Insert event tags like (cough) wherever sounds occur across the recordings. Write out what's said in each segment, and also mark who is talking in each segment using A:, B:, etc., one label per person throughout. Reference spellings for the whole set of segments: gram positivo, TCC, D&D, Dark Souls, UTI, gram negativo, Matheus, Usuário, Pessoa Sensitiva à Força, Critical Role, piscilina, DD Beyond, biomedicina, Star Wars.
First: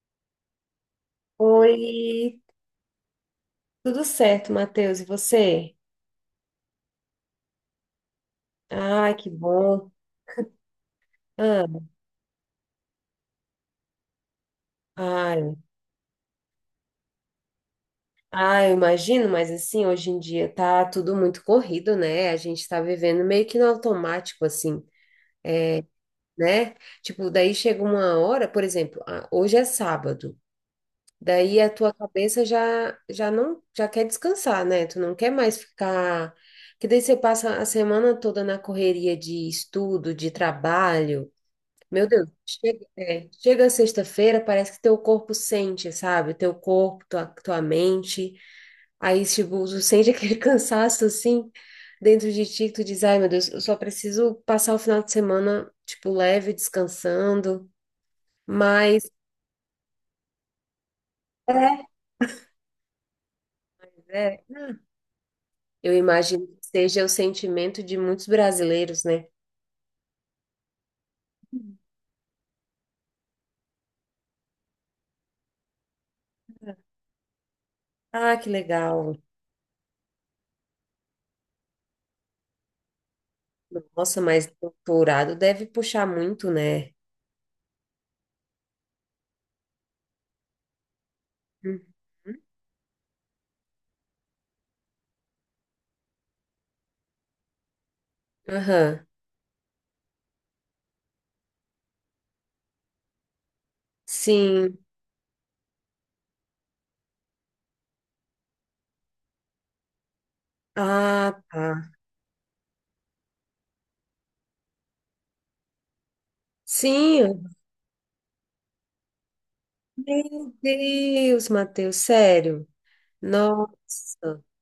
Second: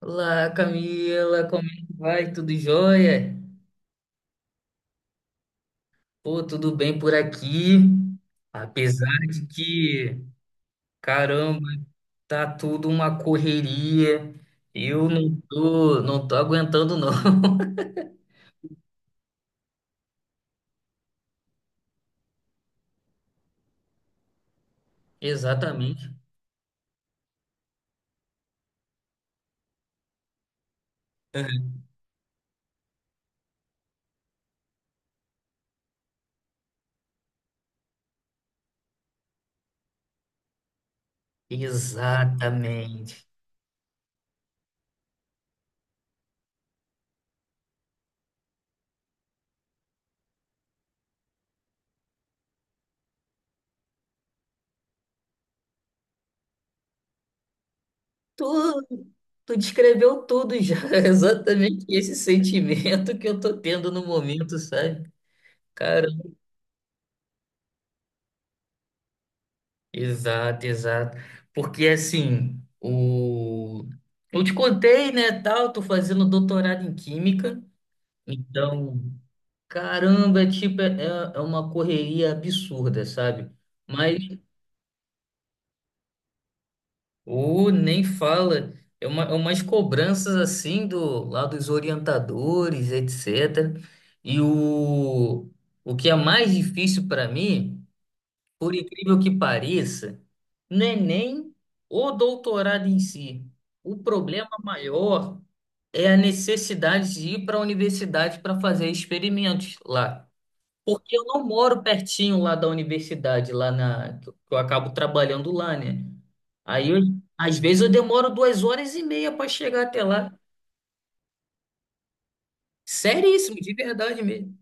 A: Olá, Camila, como é que vai?
B: Oi,
A: Tudo jóia?
B: tudo certo, Matheus? E você?
A: Pô, tudo bem por aqui. Apesar
B: Ai, que
A: de
B: bom.
A: que, caramba,
B: Ah,
A: tá tudo uma correria. Eu não
B: ai,
A: tô, não tô aguentando, não. (laughs)
B: ai, eu imagino, mas assim, hoje em dia tá tudo muito corrido, né? A gente tá vivendo meio que no automático, assim,
A: Exatamente.
B: né? Tipo, daí chega uma hora, por exemplo, ah, hoje é sábado, daí a
A: Uhum.
B: tua cabeça já, já não, já quer descansar, né? Tu não quer mais ficar. Que daí você passa a semana toda na correria de estudo, de trabalho. Meu Deus, chega,
A: Exatamente.
B: é, chega sexta-feira, parece que teu corpo sente, sabe? Teu corpo, tua mente. Aí, tipo, tu sente aquele (laughs) cansaço assim dentro de ti, que tu diz, ai, meu Deus, eu só preciso passar o final de semana, tipo, leve, descansando.
A: Tu,
B: Mas
A: tu descreveu tudo já. (laughs) Exatamente
B: é,
A: esse sentimento que eu tô tendo no
B: é,
A: momento,
B: hum,
A: sabe?
B: eu
A: Cara.
B: imagino que seja o sentimento de muitos brasileiros, né?
A: Exato, exato. Porque assim, o... Eu te contei, né, tal, tô fazendo doutorado em química,
B: Ah, que
A: então,
B: legal.
A: caramba, é tipo, é uma correria absurda, sabe? Mas
B: Nossa, mas doutorado deve puxar muito, né?
A: o nem fala, é umas cobranças assim do lá dos
B: Uhum.
A: orientadores, etc. E o, o que é mais difícil para mim. Por
B: Aham.
A: incrível que pareça, não é nem o doutorado em si. O problema
B: Sim.
A: maior é a necessidade de ir para a universidade para fazer experimentos lá. Porque eu
B: Ah,
A: não moro
B: tá.
A: pertinho lá da universidade, lá na, que eu acabo trabalhando lá, né? Aí,
B: Sim, eu-
A: às vezes, eu demoro duas horas e meia para chegar até lá.
B: Meu Deus, Matheus, sério.
A: Seríssimo, de verdade
B: Nossa,
A: mesmo.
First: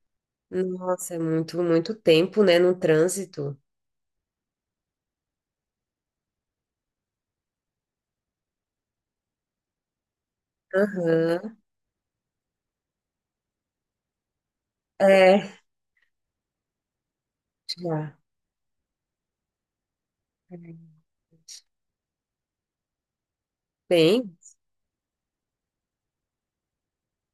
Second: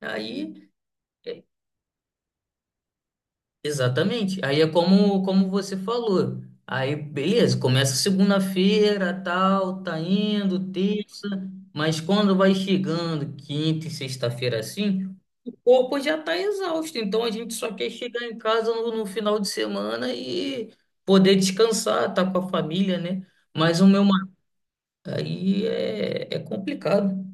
A: Aí.
B: nossa, é
A: É,
B: muito tempo, né, no trânsito.
A: Exatamente. Aí é como, como você falou. Aí, beleza, começa segunda-feira, tal, tá indo, terça,
B: Aham,
A: mas quando vai chegando quinta e sexta-feira assim,
B: é,
A: o corpo já tá exausto. Então a gente só quer
B: já.
A: chegar em casa no final de semana e poder descansar, estar tá com a família, né? Mas o meu marido
B: Bem,
A: aí é complicado.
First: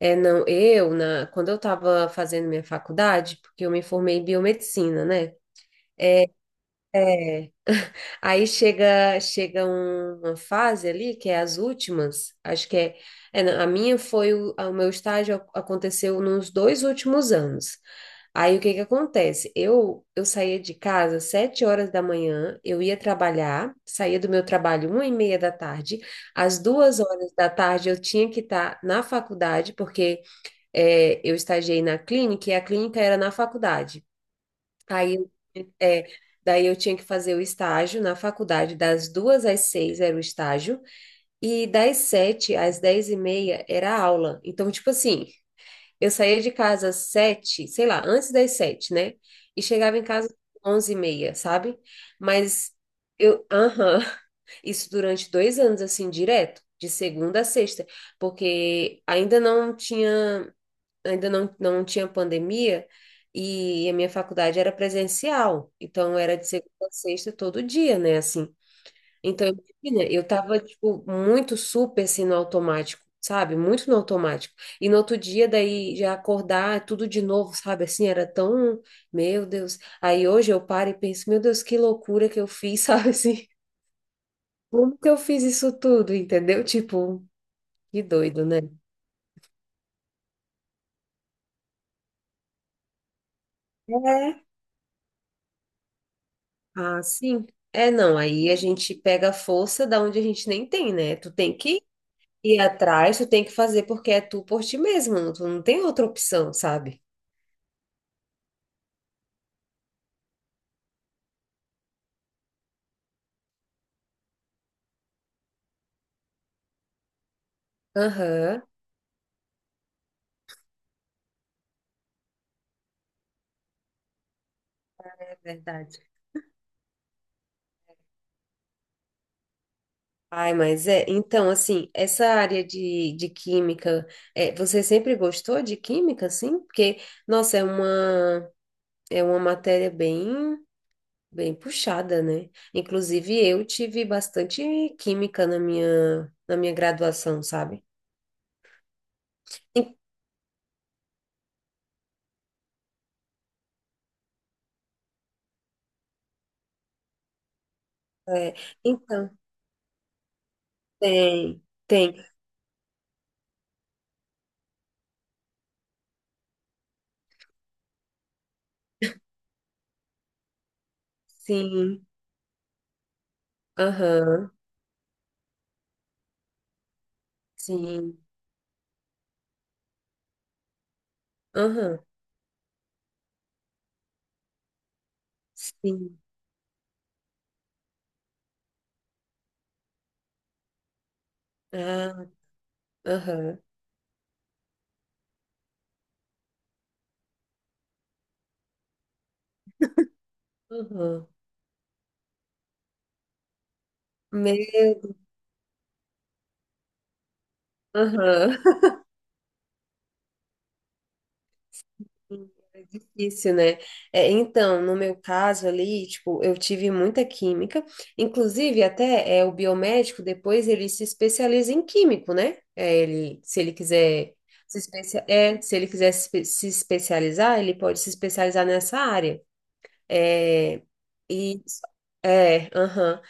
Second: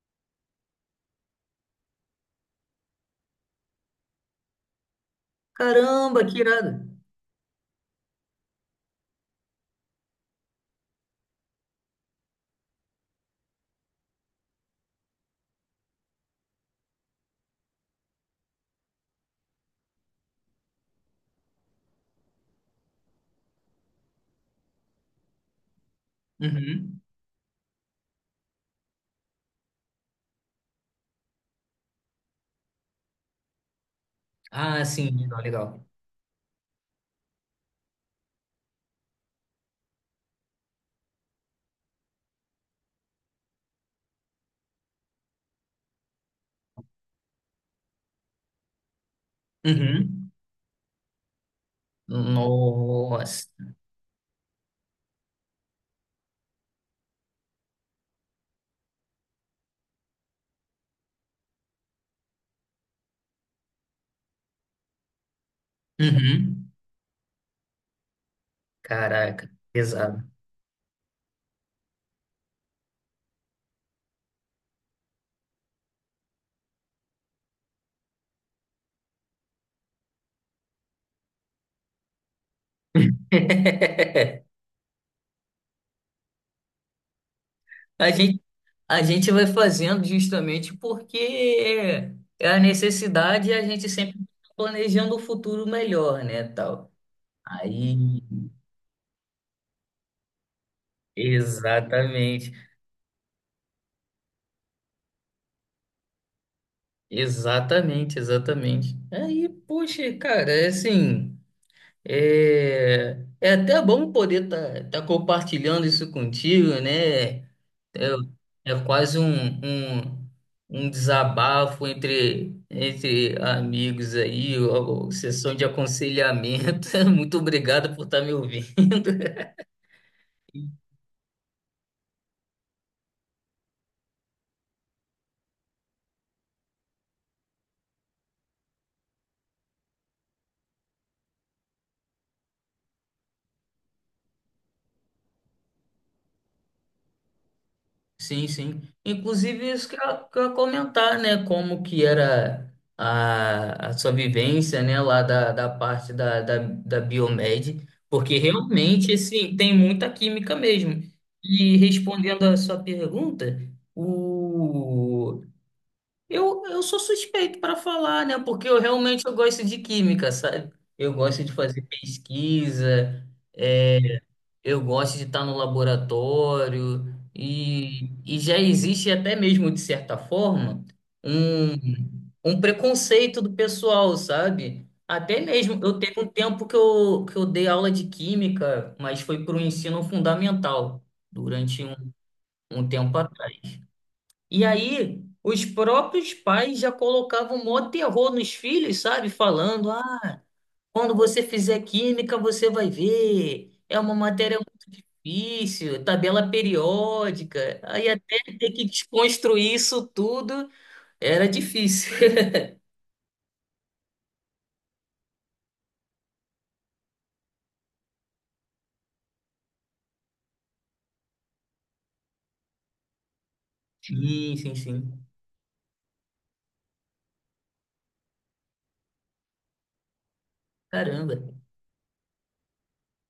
B: é, não, eu, na, quando eu estava fazendo minha faculdade, porque eu me formei em biomedicina, né? É,
A: Caramba, que irado.
B: é. (laughs) Aí chega uma fase ali, que é as últimas, acho que é, é, não, a minha foi, o meu estágio aconteceu nos dois últimos anos. Aí o que que acontece? Eu saía de casa às sete horas da manhã, eu ia trabalhar, saía do meu trabalho uma e meia da tarde, às
A: Uhum.
B: duas horas da tarde eu tinha que estar na faculdade, porque é, eu estagiei na clínica e a clínica era na faculdade.
A: Ah, sim,
B: Aí,
A: legal, legal.
B: é, daí eu tinha que fazer o estágio na faculdade, das duas às seis era o estágio, e das sete às dez e meia era a aula. Então, tipo assim, eu saía de casa às sete, sei lá, antes das sete, né? E chegava em casa
A: Uhum.
B: às onze e meia, sabe? Mas eu,
A: Nossa.
B: aham, (laughs) isso durante dois anos, assim, direto. De segunda a sexta, porque ainda não tinha pandemia e a minha faculdade era presencial, então era de segunda
A: Uhum.
B: a sexta todo dia, né, assim. Então,
A: Caraca,
B: imagina, eu
A: pesado.
B: tava, tipo, muito super, assim, no automático, sabe? Muito no automático. E no outro dia, daí, já acordar, tudo de novo, sabe? Assim, era tão... Meu Deus. Aí hoje eu paro e penso, meu Deus, que loucura que eu fiz, (laughs) sabe? Assim,
A: (laughs)
B: como que eu fiz isso tudo, entendeu? Tipo, que
A: A gente,
B: doido, né?
A: a gente vai fazendo justamente porque é a necessidade e a gente sempre
B: É,
A: tá planejando o futuro melhor, né, tal.
B: ah, sim. É, não,
A: Aí,
B: aí a gente pega a força da onde a gente nem tem, né? Tu tem que
A: exatamente,
B: ir atrás, tu tem que fazer porque é tu por ti mesmo, tu não tem outra opção, sabe?
A: exatamente, exatamente. Aí, poxa, cara, é assim. É, é até bom poder estar compartilhando isso contigo, né? É,
B: Aham,
A: é quase um, um desabafo entre, entre amigos aí, ou
B: é
A: sessão de
B: verdade.
A: aconselhamento. (laughs) Muito obrigado por estar me ouvindo.
B: Ai, mas é, então, assim, essa área de química, é, você sempre gostou de química, assim? Porque, nossa, é uma matéria bem, bem puxada, né? Inclusive, eu tive bastante química na minha graduação, sabe?
A: Sim, sim. Inclusive, isso que eu ia comentar, né? Como que era a sua vivência, né? Lá da, da parte da, da, da Biomed, porque
B: É,
A: realmente,
B: então,
A: assim, tem muita química mesmo.
B: tem,
A: E
B: tem,
A: respondendo a sua pergunta, o... eu sou suspeito para falar, né? Porque eu realmente eu gosto de química, sabe? Eu gosto de fazer
B: sim,
A: pesquisa, é,
B: aham,
A: eu gosto de estar no laboratório
B: sim,
A: e já existe até mesmo, de certa forma, um,
B: aham,
A: um preconceito do pessoal, sabe? Até mesmo, eu
B: sim,
A: teve um tempo que eu dei aula de química, mas foi para o ensino fundamental, durante
B: ah,
A: um tempo
B: aham,
A: atrás. E aí, os próprios pais já colocavam mó terror nos filhos, sabe? Falando, ah, quando
B: aham,
A: você fizer química, você vai ver. É uma matéria
B: meu,
A: isso, tabela periódica. Aí até
B: aham,
A: ter que desconstruir isso tudo era difícil.
B: (laughs)
A: (laughs)
B: é difícil, né? É, então, no meu caso ali, tipo, eu tive muita química, inclusive até é, o biomédico, depois ele se especializa em químico, né? É, ele, se ele quiser
A: Sim, sim,
B: se especia-
A: sim.
B: é, se ele quiser se espe- se especializar, ele pode se especializar nessa área. É,
A: Caramba.
B: e é, aham.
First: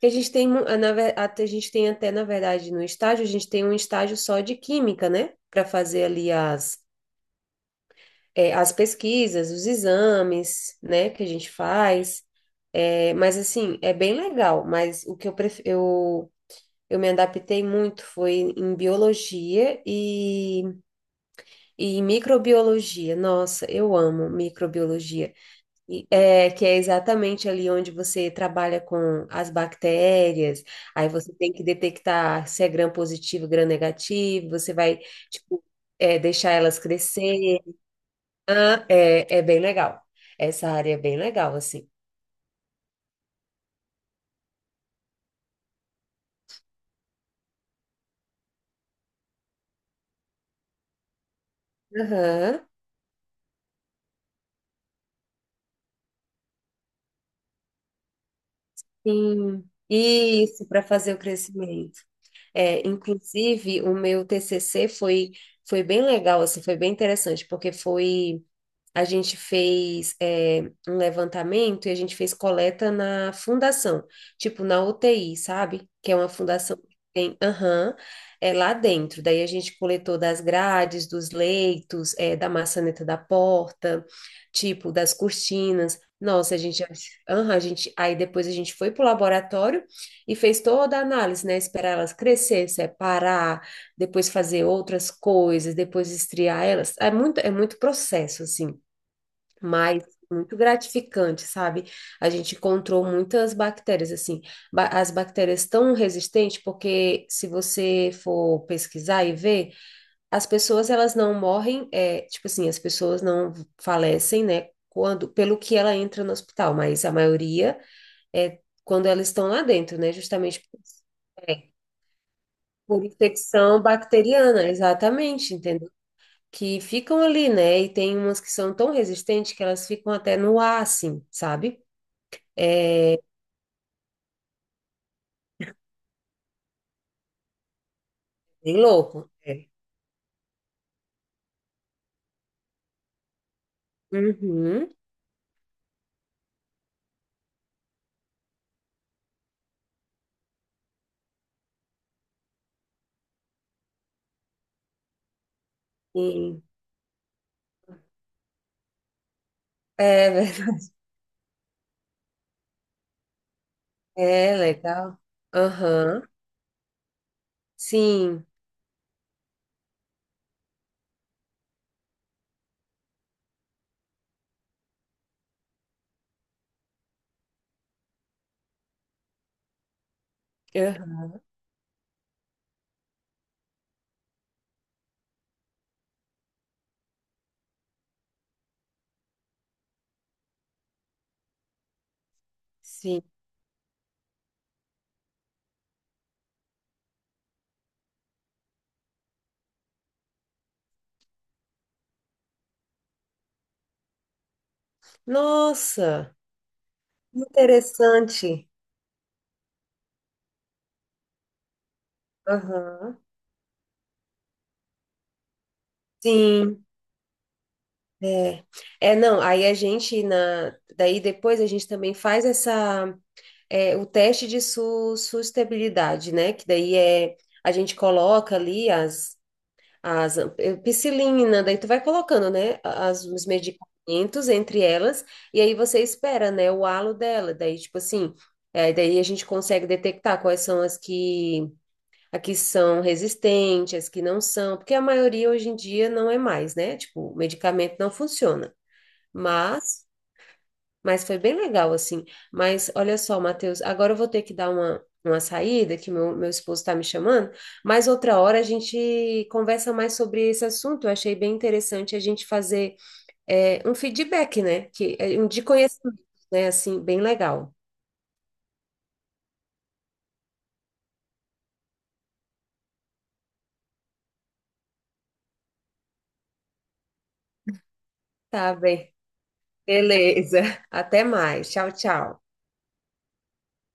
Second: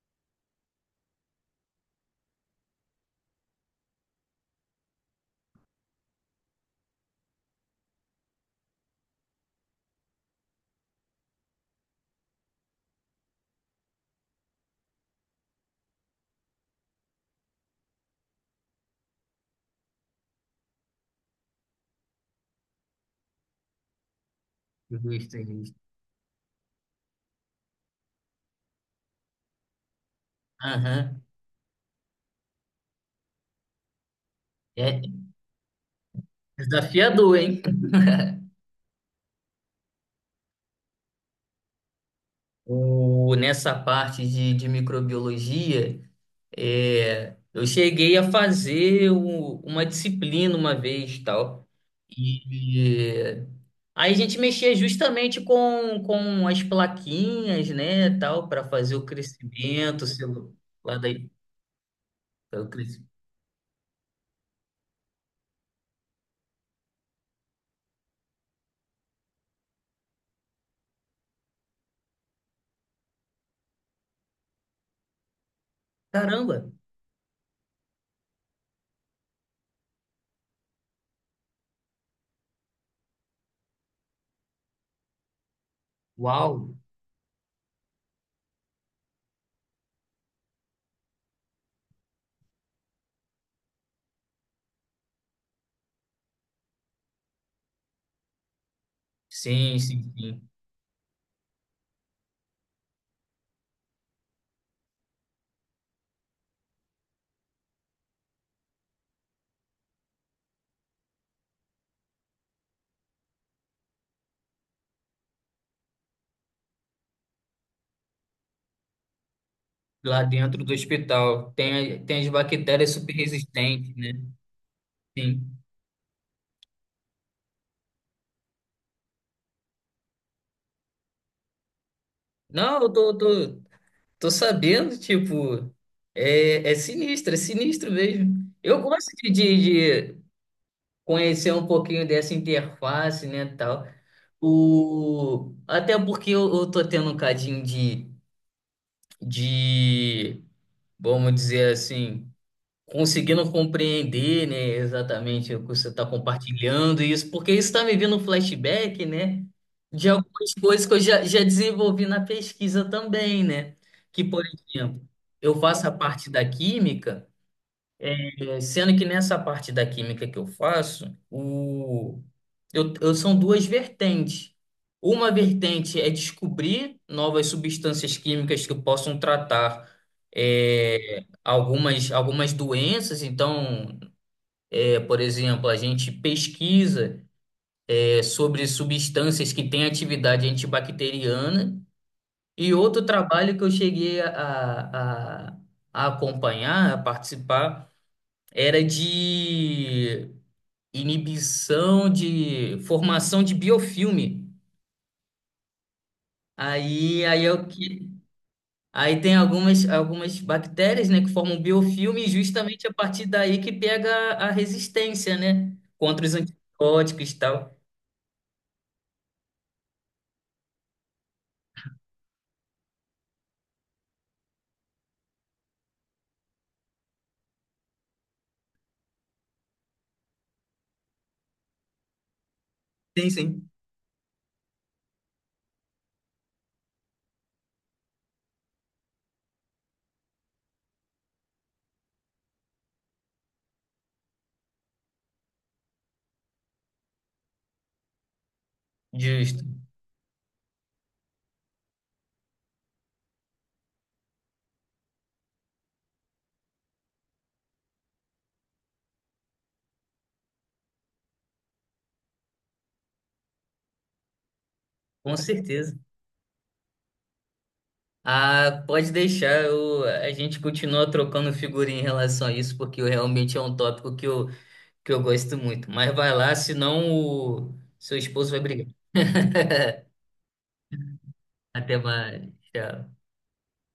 B: Que a gente tem, a gente tem até, na verdade, no estágio, a gente tem um estágio só de química, né? Para fazer ali as, é, as pesquisas, os exames, né? Que a gente faz. É, mas, assim, é bem legal. Mas o que eu, eu me adaptei muito foi em biologia e em microbiologia. Nossa, eu amo microbiologia.
A: Justo, justo.
B: Que é exatamente ali onde você trabalha com as bactérias, aí
A: Aham.
B: você tem que detectar se é gram positivo, gram negativo, você vai,
A: É
B: tipo, é, deixar elas
A: desafiador,
B: crescer.
A: hein?
B: Ah, é, é bem legal. Essa área é bem legal, assim.
A: O, nessa parte de microbiologia, é, eu cheguei a fazer uma disciplina uma vez, tal.
B: Aham,
A: E aí a gente mexia justamente com as plaquinhas, né, tal, para fazer o
B: sim.
A: crescimento,
B: Isso, para
A: lá lá
B: fazer o
A: daí,
B: crescimento.
A: o
B: É,
A: crescimento.
B: inclusive, o meu TCC foi, foi bem legal, assim, foi bem interessante, porque foi a gente fez é, um levantamento e a gente fez coleta na fundação, tipo na UTI, sabe? Que é uma
A: Caramba!
B: fundação que tem, aham, é lá dentro. Daí a gente coletou das grades, dos leitos, é, da maçaneta da porta, tipo das cortinas. Nossa, a
A: Uau!
B: gente, aham, a gente, aí depois a gente foi pro laboratório e fez toda a análise, né? Esperar elas crescer, separar, depois fazer outras coisas, depois estriar elas. É muito processo, assim.
A: Sim, sim,
B: Mas
A: sim.
B: muito gratificante, sabe? A gente encontrou muitas bactérias, assim, as bactérias tão resistentes, porque se você for pesquisar e ver, as pessoas elas não morrem, é, tipo assim, as pessoas não falecem, né? Quando, pelo que ela entra no hospital, mas a maioria é quando elas estão lá dentro, né?
A: Lá
B: Justamente
A: dentro do
B: por,
A: hospital
B: é,
A: tem, tem as bactérias
B: por
A: super
B: infecção
A: resistentes, né?
B: bacteriana,
A: Sim.
B: exatamente, que ficam ali, né? E tem umas que são tão resistentes que elas ficam até no ar, assim, sabe?
A: Não, eu tô sabendo, tipo, é, é sinistro mesmo.
B: Bem
A: Eu gosto
B: louco.
A: de,
B: É.
A: de conhecer um pouquinho dessa interface, né, tal.
B: Uhum.
A: O... Até porque eu tô tendo um cadinho de, vamos dizer assim, conseguindo compreender, né, exatamente o que você está
B: Sim.
A: compartilhando e isso, porque isso está me vindo um flashback, né, de
B: É,
A: algumas
B: verdade.
A: coisas já desenvolvi na pesquisa também, né?
B: (laughs)
A: Que, por
B: É
A: exemplo,
B: legal.
A: eu faço a
B: Aham.
A: parte da química.
B: Sim.
A: É, sendo que nessa parte da química que eu faço, o... são duas vertentes. Uma vertente é descobrir novas substâncias químicas que possam tratar
B: Aham.
A: algumas, algumas doenças. Então, é, por exemplo, a gente pesquisa é, sobre substâncias que têm atividade antibacteriana. E outro
B: Sim.
A: trabalho que eu cheguei a acompanhar, a participar, era de inibição de formação de biofilme.
B: Nossa,
A: Aí é o que
B: interessante.
A: aí tem algumas bactérias, né, que formam biofilme e justamente a
B: Aham.
A: partir daí que pega a resistência, né, contra os
B: Sim.
A: antibióticos e tal.
B: É. É, não, aí a gente na daí depois a gente também faz essa é, o teste de su sustentabilidade, né? Que daí é a gente coloca ali as eh, piscilina, daí tu vai colocando, né, as,
A: Sim,
B: os
A: sim.
B: medicamentos entre elas, e aí você espera, né, o halo dela, daí tipo assim, eh, daí a gente consegue detectar quais são as que, a que são resistentes, as que não são, porque a maioria hoje em dia não é mais, né, tipo, o medicamento não funciona,
A: Justo,
B: mas mas foi bem legal, assim. Mas olha só, Matheus, agora eu vou ter que dar uma saída, que meu esposo está me chamando, mas outra hora a gente conversa mais sobre esse assunto. Eu achei bem interessante a gente fazer é, um feedback, né? Que,
A: com
B: é, um de
A: certeza.
B: conhecimento, né? Assim, bem legal.
A: Ah, pode deixar, eu, a gente continua trocando figurinha em relação a isso, porque realmente é um tópico que eu gosto muito. Mas vai lá, senão o seu esposo vai
B: Tá
A: brigar.
B: bem.
A: (laughs)
B: Beleza. (laughs) Até mais. Tchau,
A: Até
B: tchau.
A: mais. Tchau.